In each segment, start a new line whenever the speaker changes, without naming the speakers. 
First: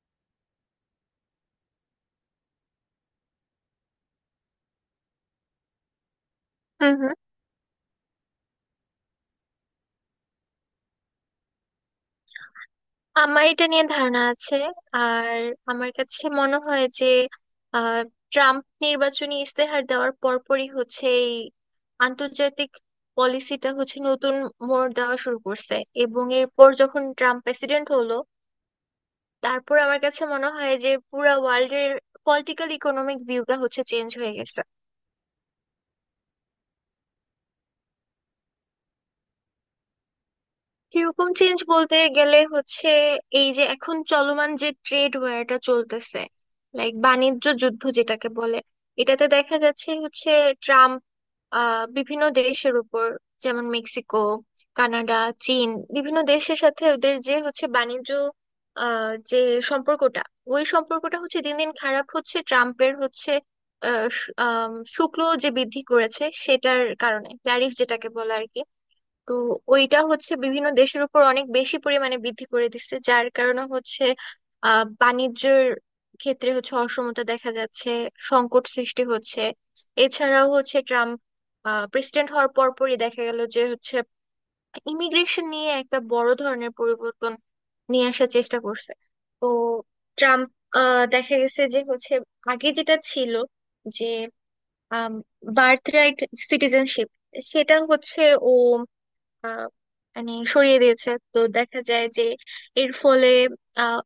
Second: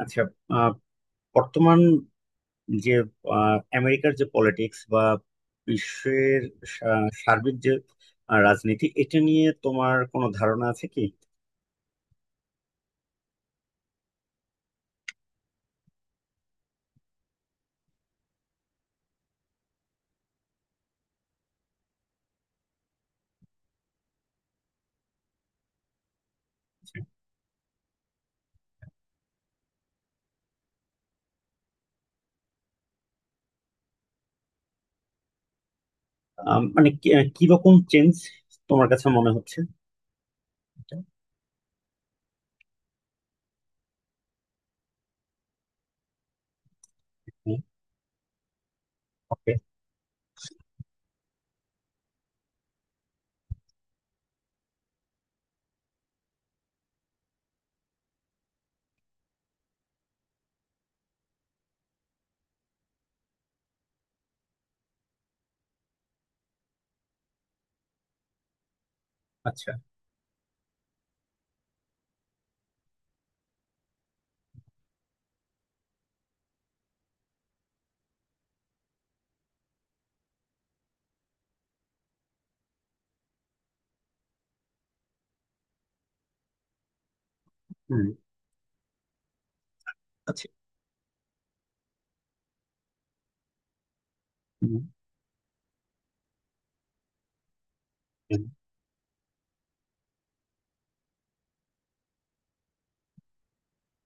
আচ্ছা। আহ, বর্তমান যে আমেরিকার যে পলিটিক্স বা বিশ্বের
হুম হুম
সার্বিক যে রাজনীতি, এটা নিয়ে তোমার কোনো ধারণা আছে কি?
আমার এটা নিয়ে ধারণা আছে। আর আমার কাছে মনে হয় যে আহ, ট্রাম্প নির্বাচনী ইস্তেহার দেওয়ার পরপরই হচ্ছে এই আন্তর্জাতিক পলিসিটা হচ্ছে নতুন মোড় দেওয়া শুরু করছে। এবং এরপর যখন ট্রাম্প প্রেসিডেন্ট হলো তারপর আমার কাছে মনে হয় যে পুরা ওয়ার্ল্ডের পলিটিক্যাল ইকোনমিক ভিউটা হচ্ছে চেঞ্জ হয়ে গেছে।
মানে কি, কিরকম চেঞ্জ তোমার কাছে মনে হচ্ছে এটা?
কিরকম চেঞ্জ বলতে গেলে হচ্ছে এই যে এখন চলমান যে ট্রেড ওয়ারটা চলতেছে, লাইক বাণিজ্য
হুম।
যুদ্ধ যেটাকে বলে। এটাতে
ওকে।
দেখা যাচ্ছে হচ্ছে ট্রাম্প বিভিন্ন দেশের উপর, যেমন মেক্সিকো, কানাডা, চীন, বিভিন্ন দেশের সাথে ওদের যে হচ্ছে বাণিজ্য যে সম্পর্কটা, ওই সম্পর্কটা হচ্ছে দিন দিন খারাপ হচ্ছে। ট্রাম্পের হচ্ছে শুল্ক যে বৃদ্ধি করেছে সেটার কারণে, ট্যারিফ যেটাকে বলে আর কি। তো
আচ্ছা।
ওইটা হচ্ছে বিভিন্ন দেশের উপর অনেক বেশি পরিমাণে বৃদ্ধি করে দিচ্ছে যার কারণে হচ্ছে বাণিজ্যের ক্ষেত্রে হচ্ছে অসমতা দেখা যাচ্ছে, সংকট সৃষ্টি হচ্ছে। এছাড়াও হচ্ছে ট্রাম্প প্রেসিডেন্ট হওয়ার পরপরই দেখা গেল যে হচ্ছে ইমিগ্রেশন নিয়ে একটা বড় ধরনের পরিবর্তন
হুম।
নিয়ে আসার চেষ্টা করছে। তো
আচ্ছা।
ট্রাম্প দেখা গেছে যে হচ্ছে আগে যেটা ছিল যে
হুম।
বার্থ রাইট সিটিজেনশিপ সেটা হচ্ছে
হুম।
ও আহ, মানে সরিয়ে দিয়েছে। তো দেখা যায় যে এর ফলে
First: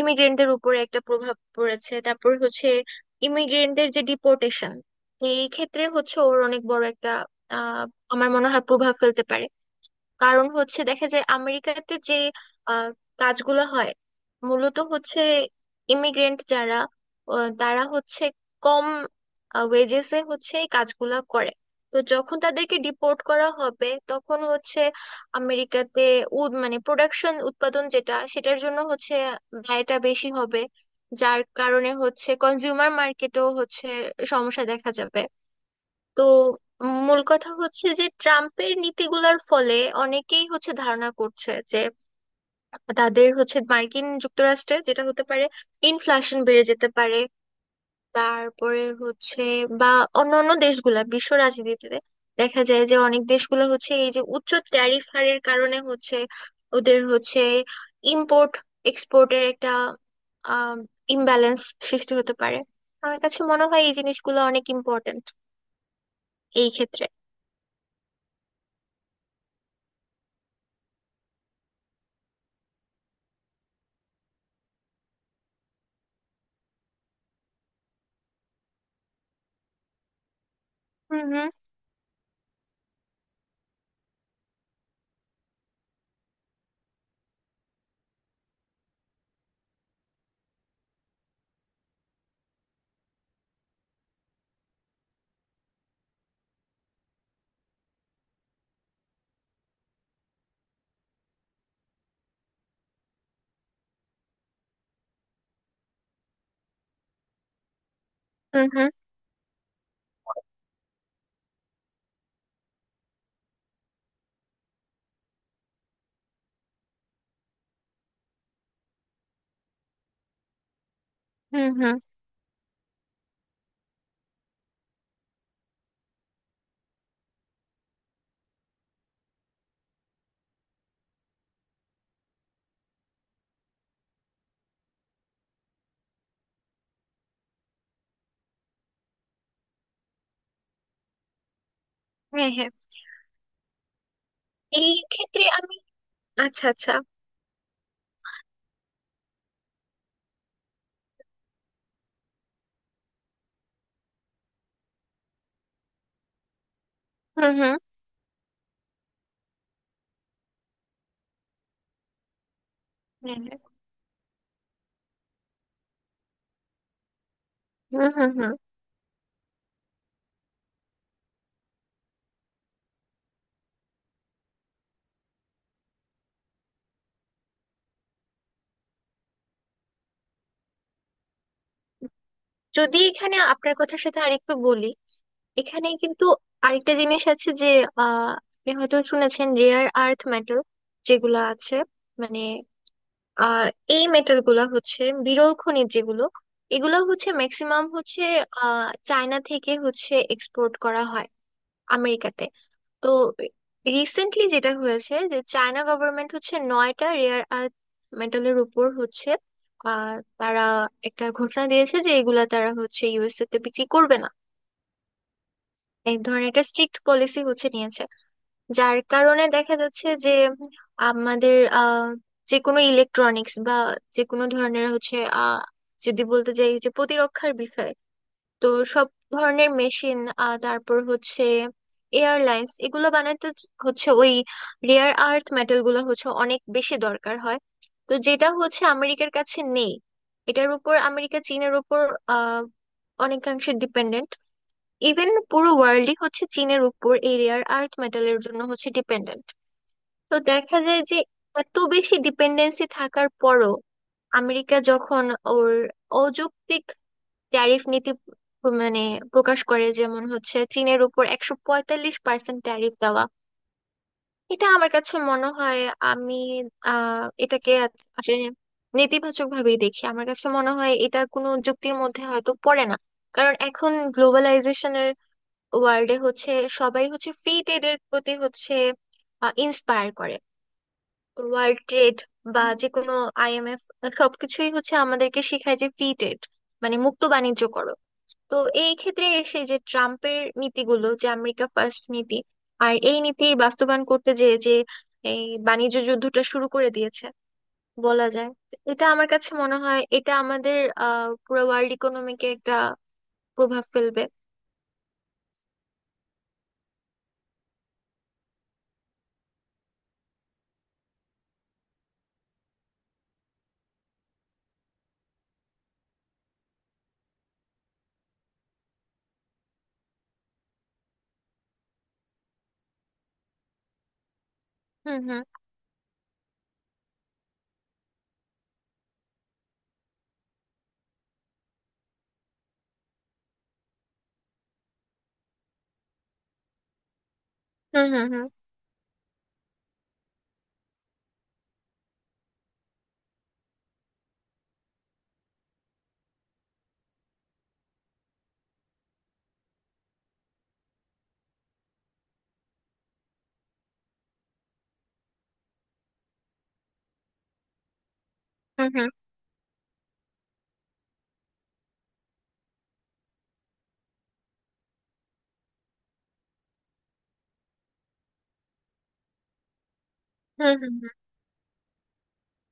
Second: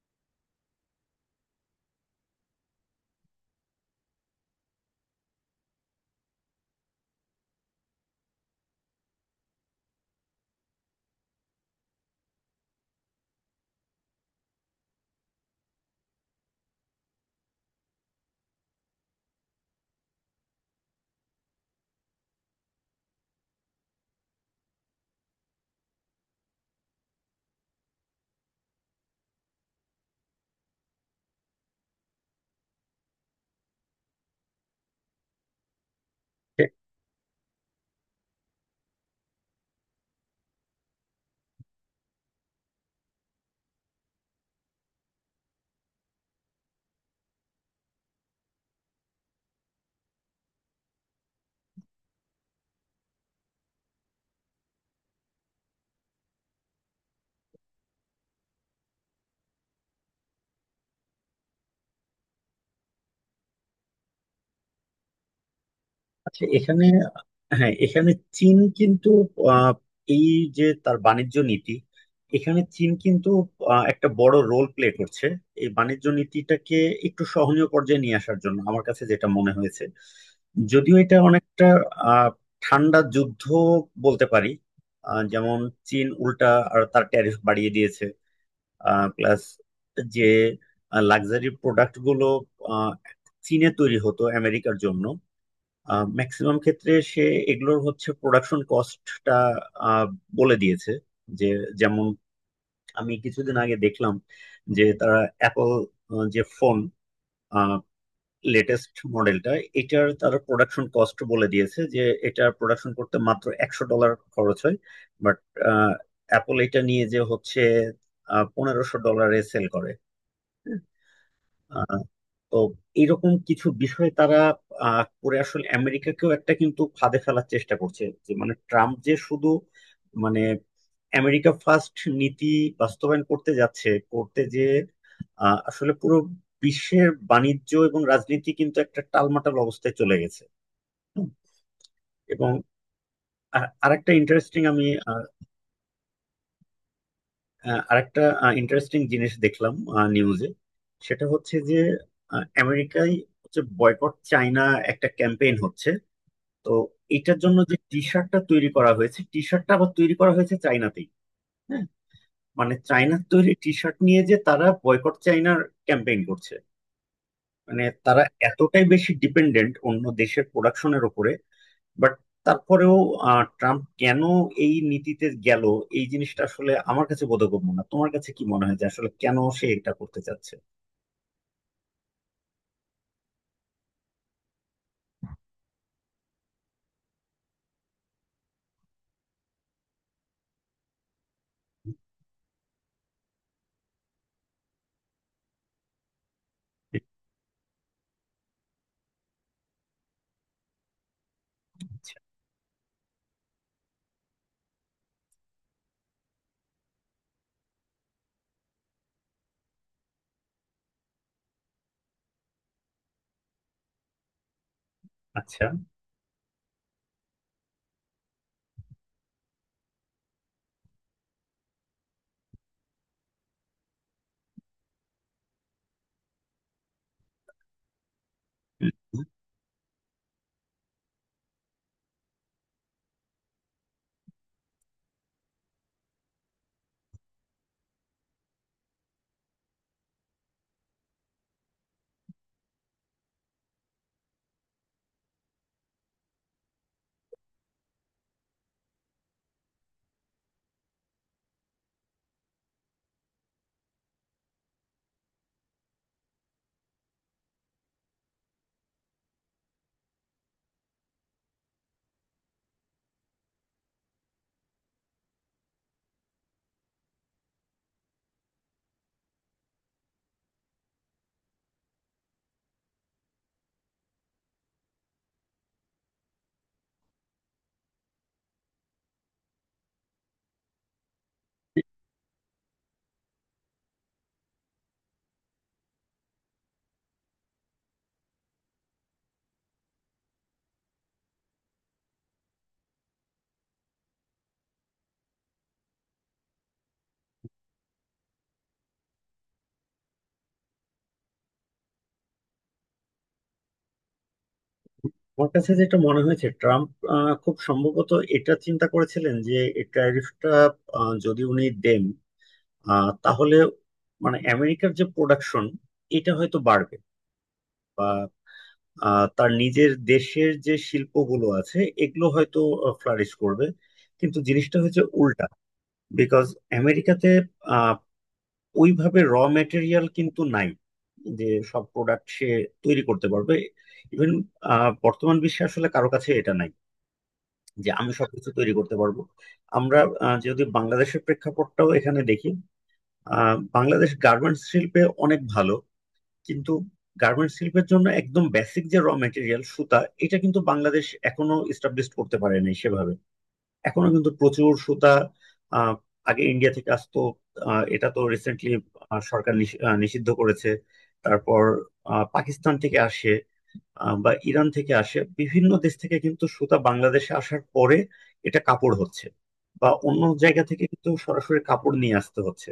ইমিগ্রেন্টদের উপরে একটা প্রভাব পড়েছে। তারপর হচ্ছে ইমিগ্রেন্টদের যে ডিপোর্টেশন এই ক্ষেত্রে হচ্ছে ওর অনেক বড় একটা আহ আমার মনে হয় প্রভাব ফেলতে পারে। কারণ হচ্ছে দেখা যায় আমেরিকাতে যে আহ, কাজগুলো হয় মূলত হচ্ছে ইমিগ্রেন্ট যারা, তারা হচ্ছে কম ওয়েজেসে হচ্ছে এই কাজগুলা করে। তো যখন তাদেরকে ডিপোর্ট করা হবে তখন হচ্ছে আমেরিকাতে উদ মানে প্রোডাকশন উৎপাদন যেটা সেটার জন্য হচ্ছে ব্যয়টা বেশি হবে, যার কারণে হচ্ছে কনজিউমার মার্কেটেও হচ্ছে সমস্যা দেখা যাবে। তো মূল কথা হচ্ছে যে ট্রাম্পের নীতিগুলোর ফলে অনেকেই হচ্ছে ধারণা করছে যে তাদের হচ্ছে মার্কিন যুক্তরাষ্ট্রে যেটা হতে পারে ইনফ্লেশন বেড়ে যেতে পারে। তারপরে হচ্ছে বা অন্যান্য দেশগুলা বিশ্ব রাজনীতিতে দেখা যায় যে অনেক দেশগুলো হচ্ছে এই যে উচ্চ ট্যারিফ হারের কারণে হচ্ছে ওদের হচ্ছে ইম্পোর্ট এক্সপোর্টের একটা আহ ইমব্যালেন্স সৃষ্টি হতে পারে। আমার কাছে মনে হয় এই জিনিসগুলো অনেক ইম্পর্ট্যান্ট
আচ্ছা,
এই
এখানে,
ক্ষেত্রে।
হ্যাঁ, এখানে চীন কিন্তু আহ, এই যে তার বাণিজ্য নীতি, এখানে চীন কিন্তু একটা বড় রোল প্লে করছে এই বাণিজ্য নীতিটাকে একটু সহনীয় পর্যায়ে নিয়ে আসার জন্য, আমার কাছে যেটা মনে হয়েছে। যদিও এটা
হুম হুম
অনেকটা আহ, ঠান্ডা যুদ্ধ বলতে পারি। যেমন চীন উল্টা আর তার ট্যারিফ বাড়িয়ে দিয়েছে। প্লাস যে লাক্সারি প্রোডাক্ট গুলো আহ, চীনে তৈরি হতো আমেরিকার জন্য ম্যাক্সিমাম ক্ষেত্রে, সে এগুলোর হচ্ছে প্রোডাকশন কস্টটা বলে দিয়েছে, যে যেমন, আমি কিছুদিন আগে দেখলাম যে তারা অ্যাপল যে ফোন
হুম হুম
লেটেস্ট মডেলটা, এটার তারা প্রোডাকশন কস্ট বলে দিয়েছে যে এটা প্রোডাকশন করতে মাত্র 100 ডলার খরচ হয়। বাট অ্যাপল এটা নিয়ে যে হচ্ছে 1500 ডলারে সেল করে।
হুম হুম।
আহ, তো এইরকম কিছু বিষয়ে তারা করে আসলে আমেরিকাকেও একটা কিন্তু ফাঁদে ফেলার চেষ্টা করছে, যে মানে ট্রাম্প যে শুধু মানে আমেরিকা ফার্স্ট নীতি বাস্তবায়ন করতে যাচ্ছে করতে, যে আসলে পুরো বিশ্বের বাণিজ্য এবং রাজনীতি কিন্তু একটা টালমাটাল অবস্থায় চলে গেছে। হুম। এবং
হ্যাঁ, হ্যাঁ।
আর আরেকটা ইন্টারেস্টিং, আমি
এই ক্ষেত্রে আমি আচ্ছা আচ্ছা।
আরেকটা ইন্টারেস্টিং জিনিস দেখলাম নিউজে। সেটা হচ্ছে যে আমেরিকায় হচ্ছে বয়কট চায়না একটা ক্যাম্পেইন হচ্ছে। তো এটার
হুম
জন্য যে
হুম।
টি শার্টটা তৈরি করা হয়েছে, টি শার্টটা আবার তৈরি করা হয়েছে চায়নাতেই। হ্যাঁ, মানে চায়নার
হ্যাঁ,
তৈরি
হ্যাঁ।
টি শার্ট নিয়ে যে তারা বয়কট চায়নার ক্যাম্পেইন করছে। মানে
হুম
তারা
হুম হুম।
এতটাই বেশি ডিপেন্ডেন্ট অন্য দেশের প্রোডাকশনের উপরে। বাট তারপরেও ট্রাম্প কেন এই নীতিতে গেল, এই জিনিসটা আসলে আমার কাছে বোধগম্য না। তোমার কাছে কি মনে হয় যে আসলে কেন সে এটা করতে চাচ্ছে?
যদি এখানে আপনার কথার সাথে আরেকটু বলি, এখানে কিন্তু আরেকটা জিনিস আছে যে আহ আপনি হয়তো শুনেছেন রেয়ার আর্থ মেটাল যেগুলা আছে, মানে আহ এই মেটাল গুলা হচ্ছে বিরল খনিজ যেগুলো, এগুলো হচ্ছে ম্যাক্সিমাম হচ্ছে চায়না থেকে হচ্ছে এক্সপোর্ট করা হয়
আচ্ছা,
আমেরিকাতে। তো রিসেন্টলি যেটা হয়েছে যে চায়না গভর্নমেন্ট হচ্ছে 9টা রেয়ার আর্থ মেটালের উপর হচ্ছে আহ, তারা একটা ঘোষণা দিয়েছে যে এগুলা তারা হচ্ছে USA তে বিক্রি করবে না।
আচ্ছা।
এক ধরনের একটা স্ট্রিক্ট পলিসি হচ্ছে নিয়েছে, যার কারণে দেখা যাচ্ছে যে আমাদের যে কোনো ইলেকট্রনিক্স বা যে কোনো ধরনের হচ্ছে আহ যদি বলতে যাই যে প্রতিরক্ষার বিষয়, তো সব ধরনের মেশিন, তারপর হচ্ছে এয়ারলাইন্স, এগুলো বানাতে হচ্ছে ওই রেয়ার আর্থ মেটাল গুলো হচ্ছে অনেক বেশি দরকার হয়। তো যেটা হচ্ছে আমেরিকার কাছে নেই, এটার উপর আমেরিকা চীনের উপর আহ অনেকাংশে ডিপেন্ডেন্ট। ইভেন পুরো ওয়ার্ল্ডই হচ্ছে চীনের উপর এই রেয়ার আর্থ মেটালের জন্য হচ্ছে ডিপেন্ডেন্ট। তো দেখা যায় যে এত বেশি ডিপেন্ডেন্সি থাকার পরও আমেরিকা যখন ওর অযৌক্তিক ট্যারিফ নীতি মানে প্রকাশ করে, যেমন হচ্ছে চীনের উপর 145% ট্যারিফ দেওয়া, এটা আমার কাছে মনে হয়, আমি এটাকে আসলে নেতিবাচক ভাবেই দেখি। আমার কাছে মনে হয় এটা কোনো যুক্তির মধ্যে হয়তো পড়ে না। কারণ এখন গ্লোবালাইজেশনের ওয়ার্ল্ডে হচ্ছে সবাই হচ্ছে ফ্রি ট্রেডের প্রতি হচ্ছে ইন্সপায়ার করে। ওয়ার্ল্ড ট্রেড বা যে কোনো IMF সবকিছুই হচ্ছে আমাদেরকে শেখায় যে ফ্রি ট্রেড মানে মুক্ত বাণিজ্য করো। তো এই ক্ষেত্রে এসে যে ট্রাম্পের নীতিগুলো, যে আমেরিকা ফার্স্ট নীতি, আর এই নীতি বাস্তবায়ন করতে যে যে এই বাণিজ্য যুদ্ধটা শুরু করে দিয়েছে বলা যায়, এটা আমার কাছে মনে হয় এটা আমাদের পুরো ওয়ার্ল্ড ইকোনমিকে একটা প্রভাব ফেলবে।
আমার কাছে যেটা মনে হয়েছে, ট্রাম্প খুব সম্ভবত এটা চিন্তা করেছিলেন যে এই ট্যারিফটা যদি উনি দেন, তাহলে মানে আমেরিকার যে প্রোডাকশন, এটা হয়তো বাড়বে। তার নিজের দেশের যে শিল্পগুলো আছে এগুলো হয়তো ফ্লারিশ করবে। কিন্তু জিনিসটা হচ্ছে
হুম হুম
উল্টা। বিকজ আমেরিকাতে আহ, ওইভাবে র মেটেরিয়াল কিন্তু নাই, যে সব প্রোডাক্ট সে তৈরি করতে পারবে। ইভেন বর্তমান বিশ্বে আসলে কারো কাছে এটা নাই যে
হুম
আমি
হুম
সবকিছু তৈরি করতে পারবো। আমরা যদি বাংলাদেশের প্রেক্ষাপটটাও এখানে দেখি, বাংলাদেশ গার্মেন্টস শিল্পে অনেক ভালো। কিন্তু গার্মেন্টস শিল্পের জন্য একদম বেসিক যে র মেটেরিয়াল সুতা, এটা কিন্তু বাংলাদেশ এখনো এস্টাবলিশ করতে পারেনি সেভাবে। এখনো কিন্তু প্রচুর সুতা আহ, আগে ইন্ডিয়া থেকে আসতো। এটা তো রিসেন্টলি
হুম হুম
সরকার নিষিদ্ধ করেছে। তারপর পাকিস্তান থেকে আসে, বা ইরান থেকে আসে। বিভিন্ন দেশ থেকে কিন্তু সুতা বাংলাদেশে আসার পরে এটা কাপড় হচ্ছে, বা অন্য জায়গা
হুম
থেকে
হুম
কিন্তু সরাসরি কাপড় নিয়ে আসতে হচ্ছে।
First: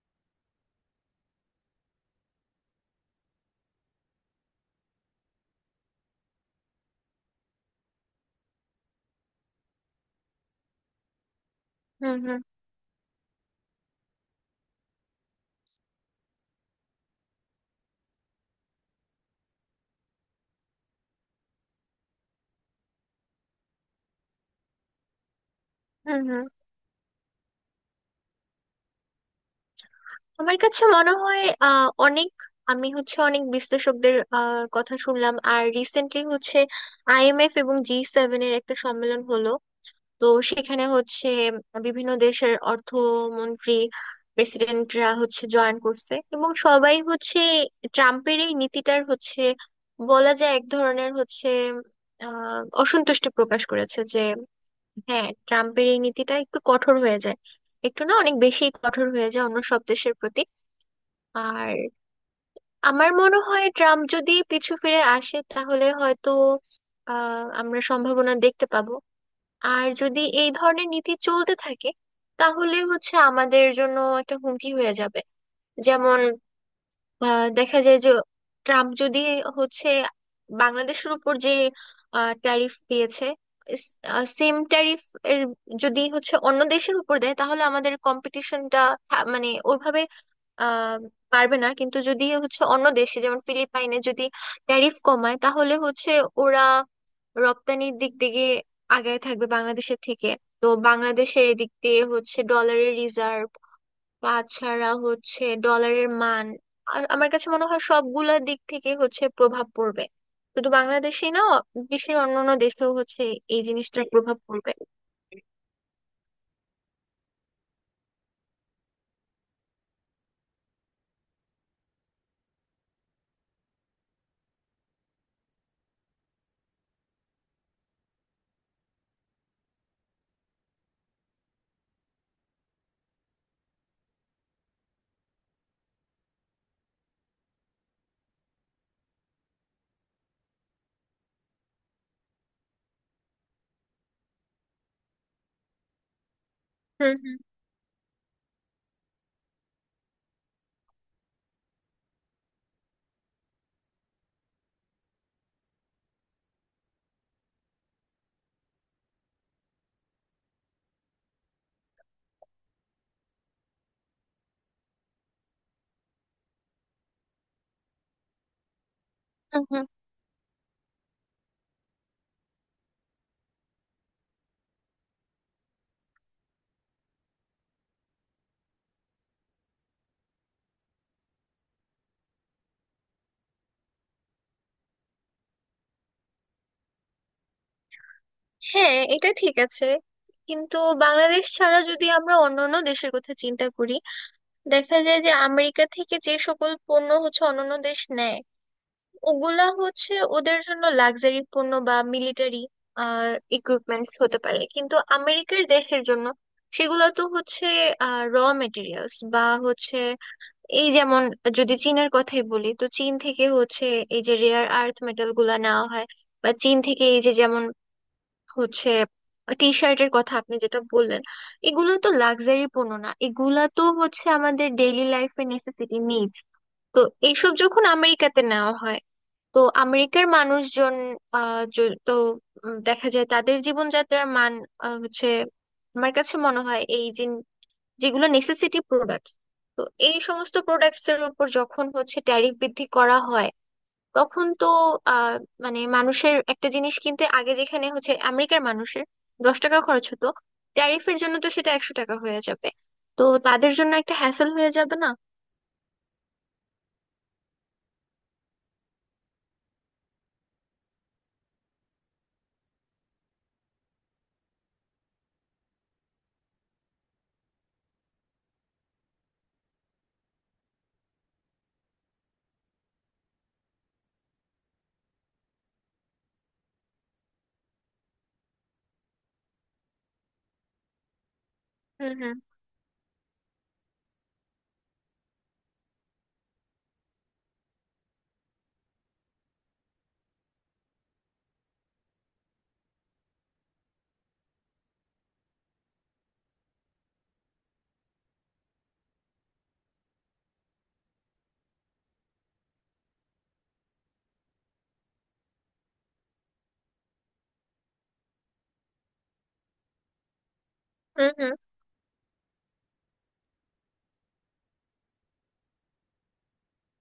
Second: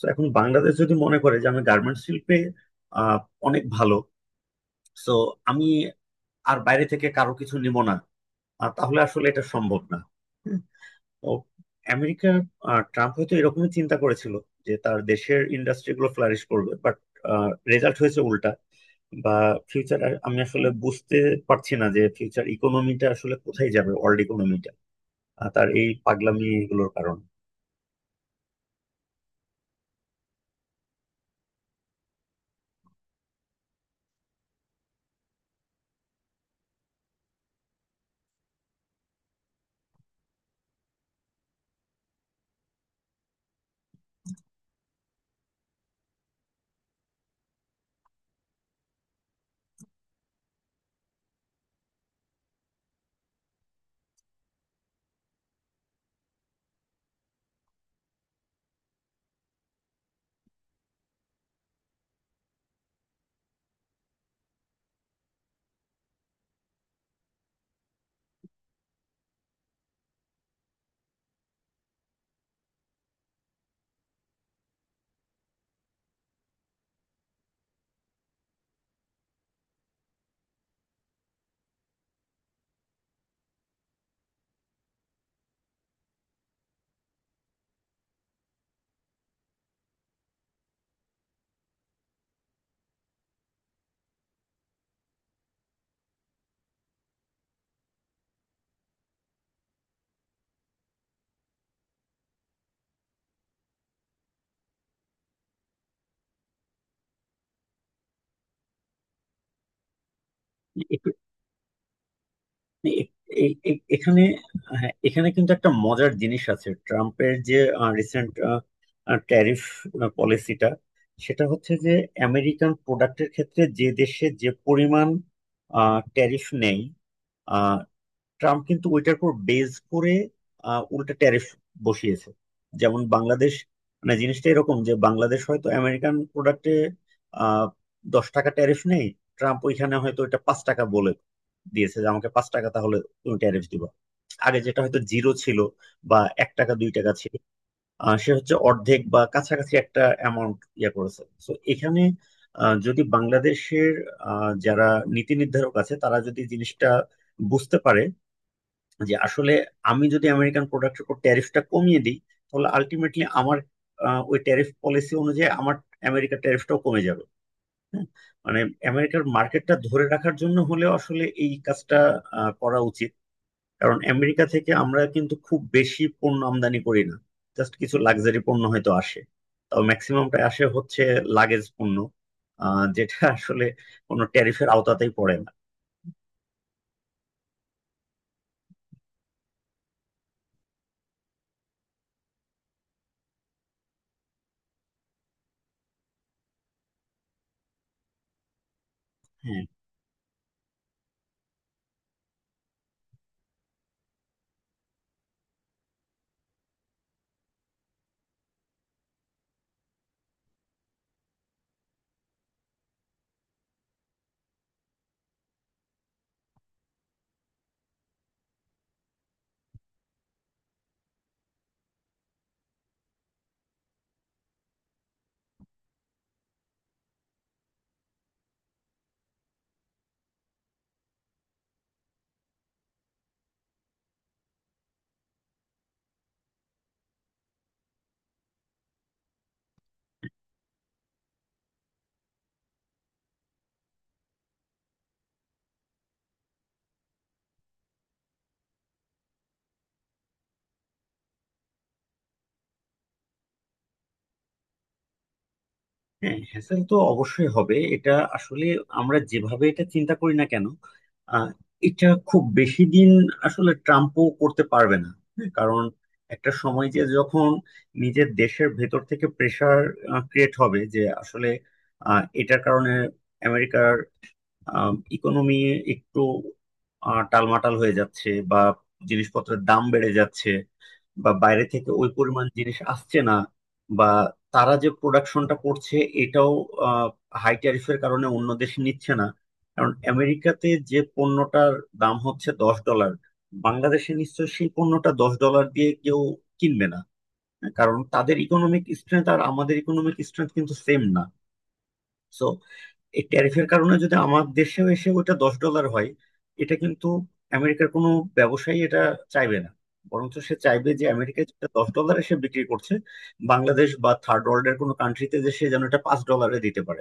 তো এখন বাংলাদেশ যদি মনে করে যে আমি গার্মেন্টস শিল্পে আহ, অনেক ভালো, তো আমি আর বাইরে থেকে কারো কিছু নিব না, তাহলে আসলে এটা সম্ভব না। ও,
হুম
আমেরিকা
হুম
আর ট্রাম্প হয়তো এরকমই চিন্তা করেছিল যে তার দেশের ইন্ডাস্ট্রিগুলো ফ্লারিশ করবে। বাট রেজাল্ট হয়েছে উল্টা। বা ফিউচার, আমি আসলে বুঝতে পারছি না যে ফিউচার ইকোনমিটা আসলে কোথায় যাবে, ওয়ার্ল্ড ইকোনমিটা, তার এই
হুম
পাগলামি
হুম।
এগুলোর কারণে।
আমার কাছে মনে হয় অনেক, আমি হচ্ছে অনেক বিশ্লেষকদের কথা শুনলাম। আর রিসেন্টলি হচ্ছে IMF এবং G7 এর একটা সম্মেলন হলো। তো সেখানে হচ্ছে বিভিন্ন দেশের অর্থমন্ত্রী প্রেসিডেন্টরা হচ্ছে জয়েন করছে এবং সবাই হচ্ছে ট্রাম্পের এই নীতিটার হচ্ছে বলা যায় এক ধরনের হচ্ছে অসন্তুষ্টি প্রকাশ করেছে যে, হ্যাঁ ট্রাম্পের এই নীতিটা একটু কঠোর হয়ে যায়, একটু না অনেক বেশি কঠোর হয়ে যায় অন্য সব দেশের প্রতি। আর আমার মনে হয় ট্রাম্প যদি পিছু ফিরে আসে তাহলে হয়তো আমরা সম্ভাবনা দেখতে পাবো। আর যদি এই ধরনের নীতি চলতে থাকে তাহলে হচ্ছে আমাদের জন্য একটা হুমকি হয়ে যাবে। যেমন দেখা যায় যে ট্রাম্প যদি হচ্ছে বাংলাদেশের উপর যে ট্যারিফ দিয়েছে সেম ট্যারিফ এর যদি হচ্ছে অন্য দেশের উপর দেয় তাহলে আমাদের কম্পিটিশনটা মানে ওইভাবে আহ পারবে না। কিন্তু যদি হচ্ছে অন্য দেশে যেমন ফিলিপাইনে যদি ট্যারিফ কমায় তাহলে হচ্ছে ওরা রপ্তানির দিক থেকে আগায় থাকবে বাংলাদেশের থেকে। তো বাংলাদেশের এদিক দিয়ে হচ্ছে ডলারের রিজার্ভ, তাছাড়া হচ্ছে ডলারের মান, আর আমার কাছে মনে হয় সবগুলা দিক থেকে হচ্ছে প্রভাব পড়বে, শুধু বাংলাদেশে না, বিশ্বের অন্যান্য
মানে
দেশেও হচ্ছে এই জিনিসটার
এখানে,
প্রভাব পড়বে।
হ্যাঁ, এখানে কিন্তু একটা মজার জিনিস আছে ট্রাম্পের যে রিসেন্ট ট্যারিফ পলিসিটা, সেটা হচ্ছে যে আমেরিকান প্রোডাক্টের ক্ষেত্রে যে দেশে যে পরিমাণ ট্যারিফ নেই, ট্রাম্প কিন্তু ওইটার উপর বেজ করে উল্টা ট্যারিফ বসিয়েছে। যেমন বাংলাদেশ, মানে জিনিসটা এরকম যে বাংলাদেশ হয়তো আমেরিকান প্রোডাক্টে আহ 10 টাকা ট্যারিফ নেই। ট্রাম্প ওইখানে হয়তো এটা 5 টাকা বলে দিয়েছে যে আমাকে 5 টাকা তাহলে তুমি ট্যারিফ দিবা। আগে যেটা হয়তো জিরো ছিল বা 1 টাকা 2 টাকা
হুম
ছিল,
হুম
সে হচ্ছে অর্ধেক বা কাছাকাছি একটা অ্যামাউন্ট ইয়ে করেছে। তো এখানে যদি বাংলাদেশের যারা নীতি নির্ধারক আছে, তারা যদি জিনিসটা বুঝতে পারে যে আসলে আমি যদি আমেরিকান প্রোডাক্টের উপর ট্যারিফটা কমিয়ে দিই, তাহলে আলটিমেটলি আমার ওই ট্যারিফ পলিসি অনুযায়ী আমার আমেরিকার ট্যারিফটাও কমে যাবে। হ্যাঁ, মানে আমেরিকার
হুম
মার্কেটটা
হুম।
ধরে রাখার জন্য হলেও আসলে এই কাজটা করা উচিত। কারণ আমেরিকা থেকে আমরা কিন্তু খুব বেশি পণ্য আমদানি করি না। জাস্ট কিছু লাক্সারি পণ্য হয়তো আসে। তাও ম্যাক্সিমামটা আসে হচ্ছে লাগেজ পণ্য, যেটা আসলে কোনো ট্যারিফের আওতাতেই পড়ে না।
হ্যাঁ, এটা ঠিক আছে। কিন্তু বাংলাদেশ ছাড়া যদি আমরা অন্যান্য দেশের কথা চিন্তা করি, দেখা যায় যে আমেরিকা থেকে যে সকল পণ্য হচ্ছে অন্যান্য দেশ নেয়,
হ্যাঁ,
ওগুলা হচ্ছে ওদের জন্য লাক্সারি পণ্য বা মিলিটারি ইকুইপমেন্টস হতে পারে। কিন্তু আমেরিকার দেশের জন্য সেগুলো তো হচ্ছে র মেটেরিয়ালস বা হচ্ছে এই যেমন, যদি চীনের কথাই বলি, তো চীন থেকে হচ্ছে এই যে রেয়ার আর্থ মেটাল গুলা নেওয়া হয়, বা চীন থেকে এই যে যেমন হচ্ছে টি শার্টের কথা আপনি যেটা বললেন, এগুলো তো লাক্সারি পণ্য না, এগুলা তো হচ্ছে আমাদের ডেইলি লাইফে নেসেসিটি নিড। তো এইসব যখন আমেরিকাতে নেওয়া হয় তো আমেরিকার মানুষজন আহ য- তো দেখা যায় তাদের জীবনযাত্রার মান হচ্ছে আমার কাছে মনে হয় এই যে যেগুলো নেসেসিটি প্রোডাক্ট, তো এই সমস্ত প্রোডাক্টস এর উপর যখন হচ্ছে ট্যারিফ বৃদ্ধি করা হয় তখন তো আহ মানে মানুষের একটা জিনিস কিনতে আগে যেখানে হচ্ছে আমেরিকার মানুষের 10 টাকা খরচ হতো, ট্যারিফের জন্য তো সেটা 100 টাকা হয়ে যাবে। তো তাদের জন্য একটা হ্যাসেল হয়ে যাবে না?
হ্যাঁ, হ্যাসেল তো অবশ্যই হবে এটা। আসলে আমরা যেভাবে এটা চিন্তা করি না কেন, আহ, এটা খুব বেশি দিন আসলে ট্রাম্পও করতে পারবে না। হ্যাঁ, কারণ একটা সময়, যে যখন নিজের দেশের ভেতর থেকে প্রেসার ক্রিয়েট হবে যে আসলে এটার কারণে আমেরিকার ইকোনমি একটু টালমাটাল হয়ে যাচ্ছে, বা জিনিসপত্রের দাম বেড়ে যাচ্ছে, বা বাইরে থেকে ওই
হুম হুম
পরিমাণ জিনিস আসছে না, বা তারা যে প্রোডাকশনটা করছে এটাও হাই ট্যারিফের কারণে অন্য দেশ নিচ্ছে না। কারণ আমেরিকাতে যে পণ্যটার দাম হচ্ছে 10 ডলার, বাংলাদেশে নিশ্চয়ই সেই পণ্যটা 10 ডলার দিয়ে কেউ কিনবে না। কারণ তাদের ইকোনমিক স্ট্রেংথ আর আমাদের ইকোনমিক স্ট্রেংথ কিন্তু সেম না। সো এই ট্যারিফের কারণে যদি আমার দেশেও এসে ওটা 10 ডলার হয়, এটা কিন্তু আমেরিকার কোনো ব্যবসায়ী এটা চাইবে না। বরঞ্চ সে চাইবে যে
হুম
আমেরিকায়
হুম।
যেটা 10 ডলারে সে বিক্রি করছে, বাংলাদেশ বা থার্ড ওয়ার্ল্ডের কোনো কান্ট্রিতে যে সে যেন এটা 5 ডলারে দিতে পারে।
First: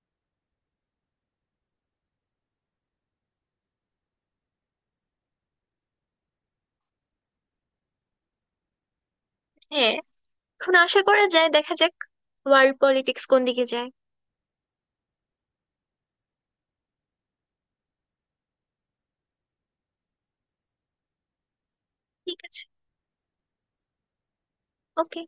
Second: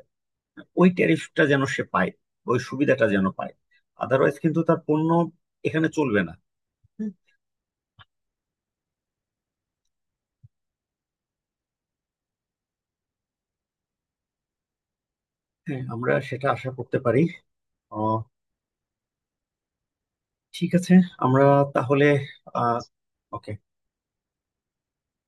ওই ট্যারিফটা যেন সে পায়, ওই সুবিধাটা যেন পায়। আদারওয়াইজ কিন্তু তার পণ্য এখানে চলবে না। হুম।
হ্যাঁ, এখন আশা করা যায় দেখা যাক ওয়ার্ল্ড পলিটিক্স কোন দিকে যায়।
হ্যাঁ, আমরা সেটা আশা করতে পারি। আহ, ঠিক আছে, আমরা তাহলে
ঠিক আছে।
আহ ওকে।
ওকে।